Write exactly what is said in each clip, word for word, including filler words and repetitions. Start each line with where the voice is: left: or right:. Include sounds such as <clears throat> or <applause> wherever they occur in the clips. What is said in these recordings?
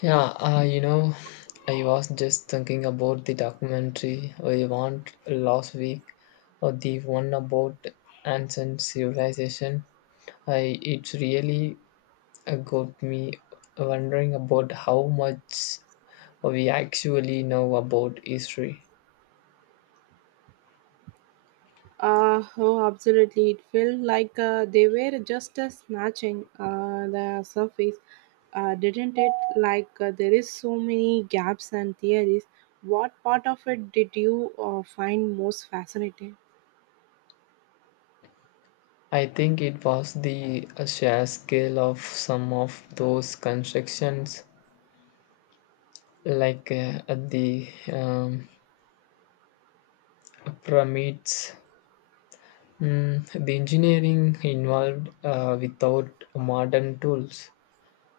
left: Yeah, uh, you know, I was just thinking about the documentary I watched last week, or the one about ancient civilization. I It really uh, got me wondering about how much we actually know about history.
right: Uh, oh, Absolutely. It felt like uh, they were just uh, snatching uh, the surface, uh, didn't it? Like uh, there is so many gaps and theories. What part of it did you uh, find most fascinating?
left: I think it was the uh, sheer scale of some of those constructions, like uh, the um, pyramids. Mm, the engineering involved uh, without modern tools,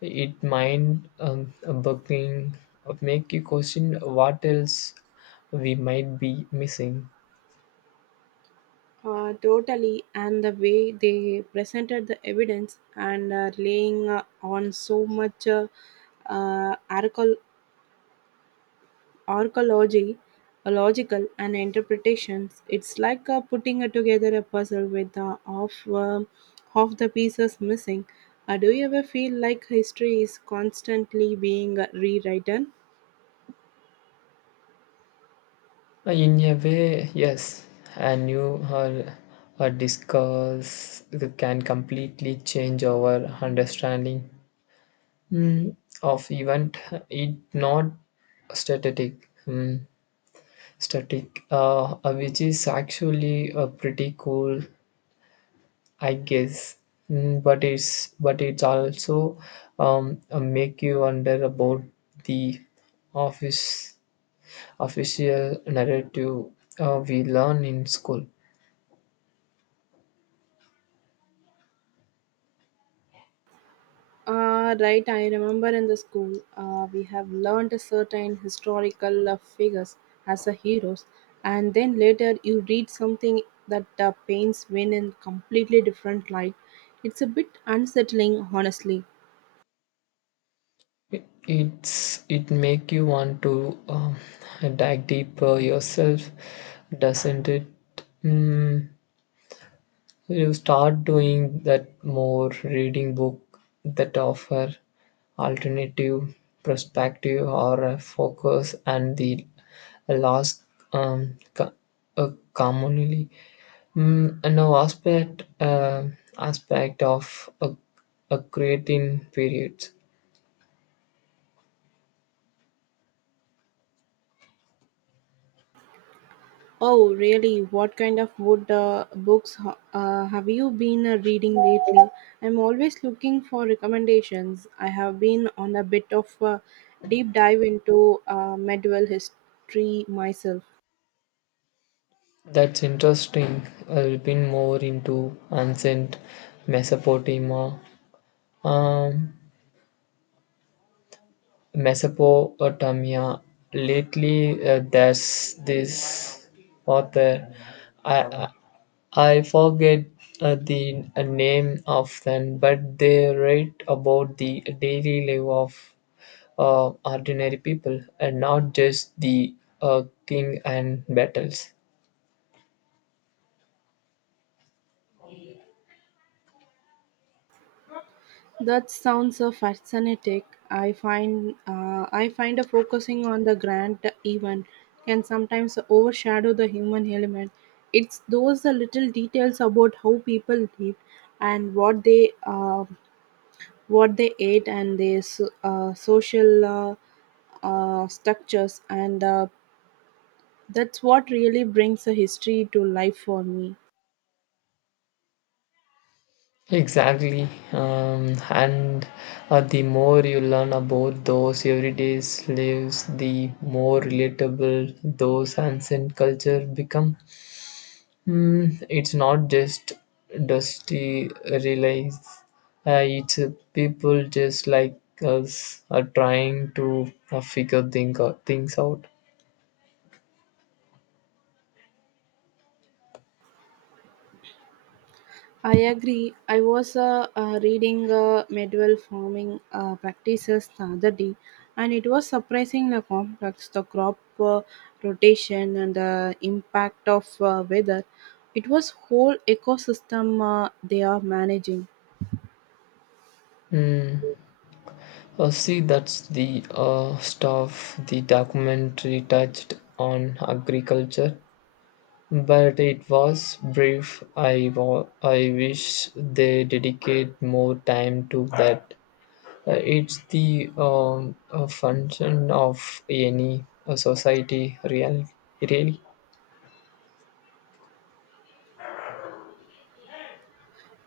left: it might um, bugging make you question what else we might be missing.
right: Uh, totally, and the way they presented the evidence and uh, laying uh, on so much uh, uh, archaeol- archaeology, a logical and interpretations. It's like uh, putting uh, together a puzzle with uh, half um, half the pieces missing. Uh, do you ever feel like history is constantly being uh, rewritten?
left: Uh, In a way, yes, a new or a discourse can completely change our understanding mm, of event. It not static, mm, static, uh, uh, which is actually uh, pretty cool I guess, mm, but it's but it's also um, uh, make you wonder about the office official narrative uh, we learn in school.
right: Uh, right, I remember in the school uh, we have learned certain historical uh, figures as a heroes, and then later you read something that uh, paints men in completely different light. It's a bit unsettling, honestly.
left: It, it's it make you want to um, dive deeper yourself, doesn't it? Mm, you start doing that more reading book that offer alternative perspective or a focus and the last um, co- uh, commonly mm, no aspect uh, aspect of a, a creating period.
right: Oh, really? What kind of wood uh, books ho- uh, have you been uh, reading lately? I'm always looking for recommendations. I have been on a bit of a deep dive into uh, medieval history myself.
left: That's interesting. I've been more into ancient mesopotamia, um, Mesopotamia. Lately, uh, there's this author. I I, I forget uh, the uh, name of them, but they write about the daily life of uh, ordinary people and not just the uh, king and battles.
right: That sounds uh, fascinating. I find uh, I find a focusing on the grand event can sometimes overshadow the human element. It's those uh, little details about how people lived and what they uh, what they ate and their so, uh, social uh, uh, structures and uh, that's what really brings a history to life for me.
left: Exactly. Um, and uh, the more you learn about those everyday lives, the more relatable those ancient culture become. Mm, it's not just dusty relies. Uh, it's uh, people just like us are trying to uh, figure thing, things out.
right: I agree i was uh, uh, reading uh, medieval farming uh, practices the other day, and it was surprisingly complex. The crop uh, rotation and the impact of uh, weather, it was whole ecosystem uh, they are managing.
left: Mm. Uh, see, that's the uh, stuff the documentary touched on agriculture. But it was brief. I, wa- I wish they dedicate more time to that. Uh, it's the um, a function of any uh, society, really. Really,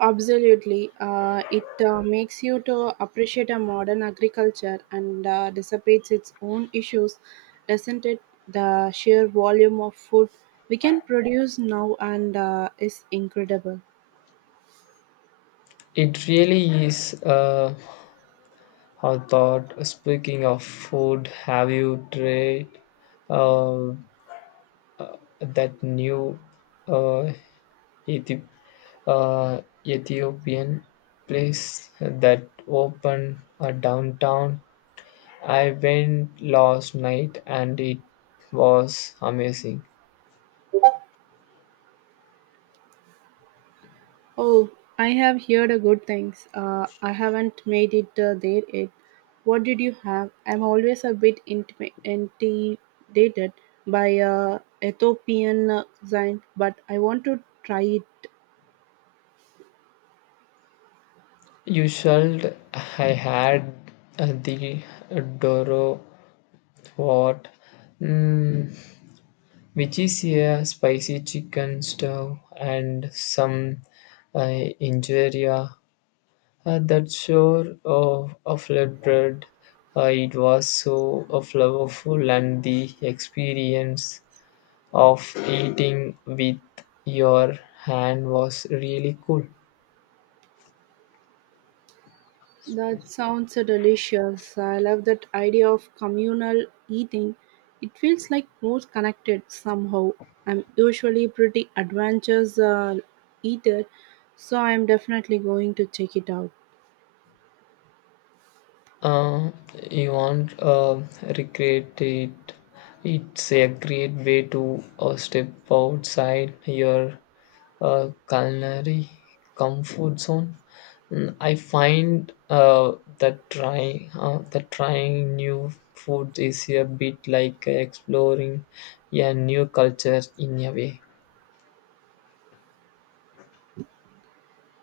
right: Absolutely, uh, it uh, makes you to appreciate a modern agriculture, and uh, dissipates its own issues, doesn't it? The sheer volume of food we can produce now and uh, is incredible.
left: it really is. Uh, I thought. Speaking of food, have you tried uh, that new uh, Ethi- uh, Ethiopian place that opened uh, downtown? I went last night and it was amazing.
right: Oh, I have heard a good things. Uh, I haven't made it uh, there yet. What did you have? I'm always a bit intima- intimidated by uh, Ethiopian uh, cuisine, but I want to try it.
left: You should. I had uh, the Doro what, mm, which is a spicy chicken stew and some uh, injera, uh, that sure of a flat bread. Uh, it was so uh, flavorful, and the experience of eating with your hand was really cool.
right: That sounds delicious. I love that idea of communal eating. It feels like more connected somehow. I'm usually pretty adventurous uh, eater, so I'm definitely going to check it out.
left: Uh, you won't uh, regret it. It's a great way to uh, step outside your uh, culinary comfort zone. Mm, I find uh, that trying uh, that trying new food is a bit like exploring a new culture in a way.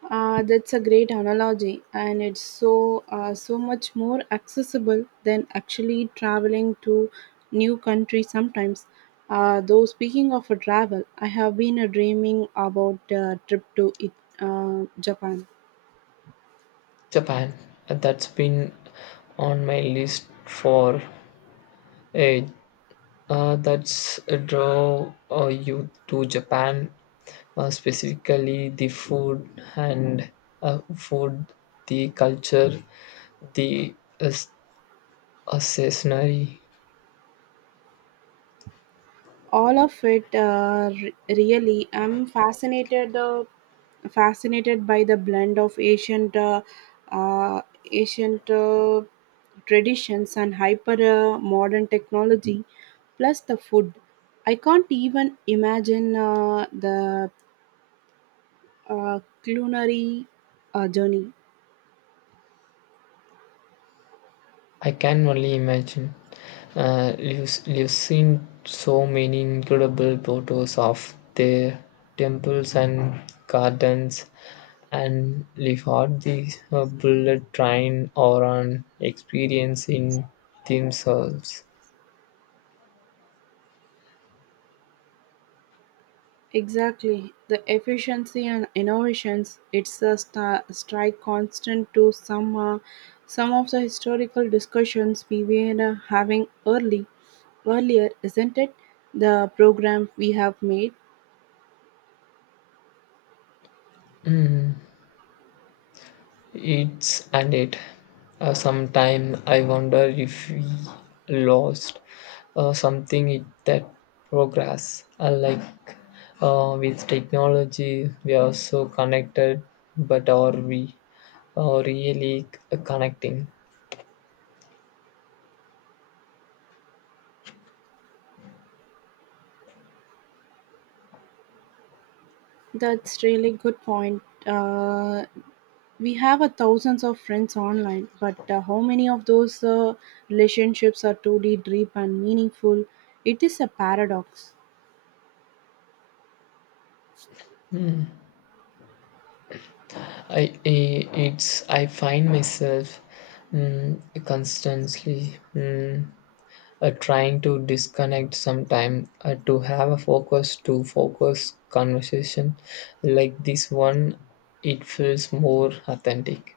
right: Uh, that's a great analogy, and it's so uh, so much more accessible than actually traveling to new countries sometimes. Uh, though speaking of a travel, I have been uh, dreaming about a trip to it, uh, Japan.
left: Japan. That's been on my list for a uh, that's a draw uh, you to Japan, uh, specifically the food and uh, food, the culture, the uh, s- uh, scenery.
right: all of it uh, re- really, i'm fascinated uh, fascinated by the blend of ancient uh, uh, ancient uh, traditions and hyper uh, modern technology. Plus the food, i can't even imagine uh, the uh, culinary uh, journey.
left: I can only imagine. Uh, you've, you've seen so many incredible photos of their temples and gardens, and you've had the uh, bullet train or an experience in themselves.
right: Exactly. The efficiency and innovations, it's a star, strike constant to some uh, some of the historical discussions we were uh, having early earlier, isn't it? The program we have made.
left: It's and it. Uh, sometime I wonder if we lost uh, something in that progress. Uh, like uh, with technology, we are so connected, but are we uh, really c- connecting?
right: That's really good point. Uh, we have a thousands of friends online, but uh, how many of those uh, relationships are truly deep and meaningful? It is a paradox.
left: I, I it's I find myself mm, constantly. Mm, uh, trying to disconnect sometime uh, to have a focus to focus conversation like this one. It feels more authentic.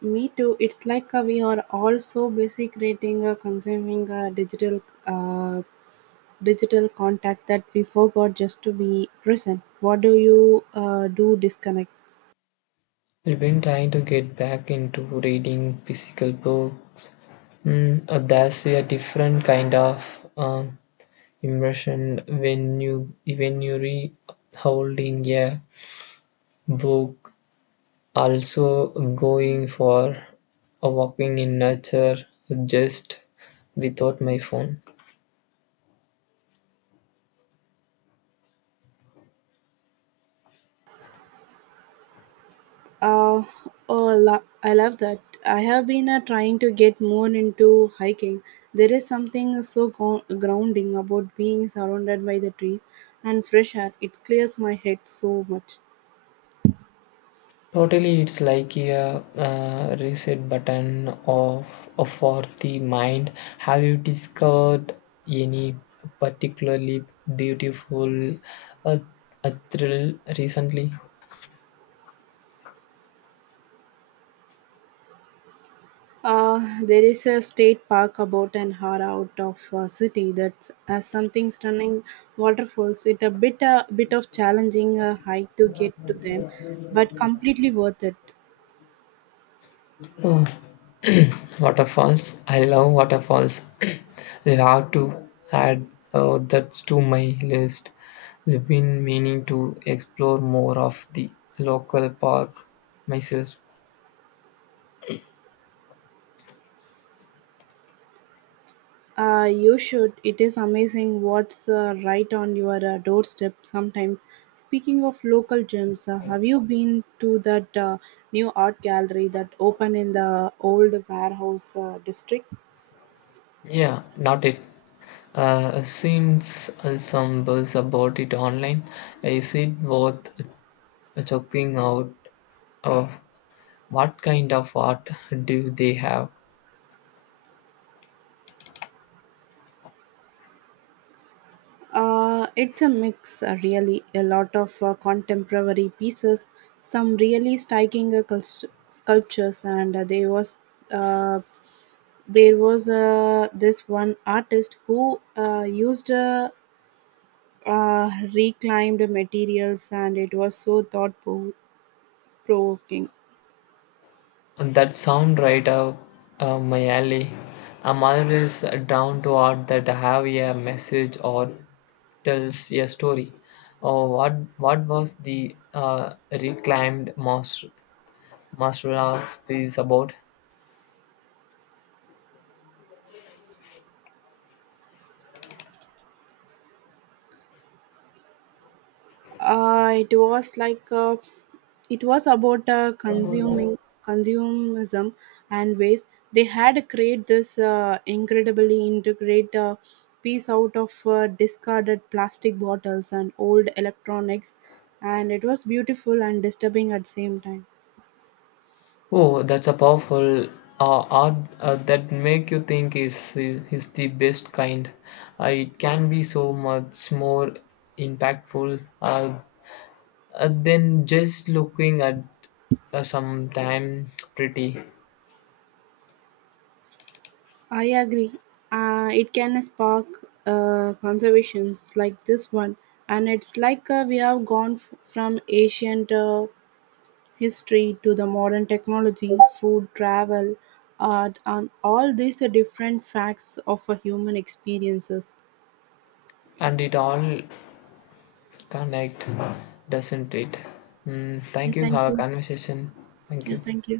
right: Me too. It's like uh, we are all so busy creating, uh, consuming uh, digital, uh, digital contact that we forgot just to be present. What do you uh, do? Disconnect.
left: I've been trying to get back into reading physical books. Mm, uh, that's a different kind of um, immersion when you when you read holding a book. Also, going for a walking in nature just without my phone.
right: Uh, oh, lo- I love that. I have been uh, trying to get more into hiking. There is something so go- grounding about being surrounded by the trees and fresh air. It clears my head so much.
left: Totally, it's like a uh, reset button of, of for the mind. Have you discovered any particularly beautiful uh, uh, thrill recently?
right: Uh, there is a state park about an hour out of uh, city that's uh, something stunning waterfalls. It a bit a bit of challenging uh, hike to get to them, but completely worth it.
left: Oh, waterfalls. I love waterfalls. <clears throat> They have to add uh, that to my list. I've been meaning to explore more of the local park myself.
right: Uh, you should. It is amazing what's uh, right on your uh, doorstep sometimes. Speaking of local gyms, uh, have you been to that uh, new art gallery that opened in the old warehouse uh, district?
left: Yeah, not it. Uh, since uh, some buzz about it online, is it worth checking out? Of what kind of art do they have?
right: Uh, it's a mix, uh, really. A lot of uh, contemporary pieces, some really striking uh, cul- sculptures, and uh, there was uh, there was uh, this one artist who uh, used uh, uh, reclaimed materials, and it was so thought provoking.
left: And that sound right up uh, my alley. I'm always down to art that have a message or tells a story. Oh, what what was the uh, reclaimed master master's piece about?
right: Uh, it was like uh, It was about uh, consuming consumerism and waste. They had created this uh, incredibly integrated uh, piece out of uh, discarded plastic bottles and old electronics, and it was beautiful and disturbing at the same time.
left: Oh, that's a powerful uh, art uh, that make you think is is the best kind. Uh, it can be so much more impactful uh, uh, then just looking at uh, sometime pretty.
right: I agree. Uh, it can spark uh, conservations like this one, and it's like uh, we have gone f- from ancient uh, history to the modern technology, food, travel, art, and all these are different facts of a human experiences.
left: And it all connect, doesn't it? Mm, thank
right: Yeah,
left: you for
right: thank
left: our
right: you.
left: conversation. Thank
right: Yeah,
left: you.
right: thank you.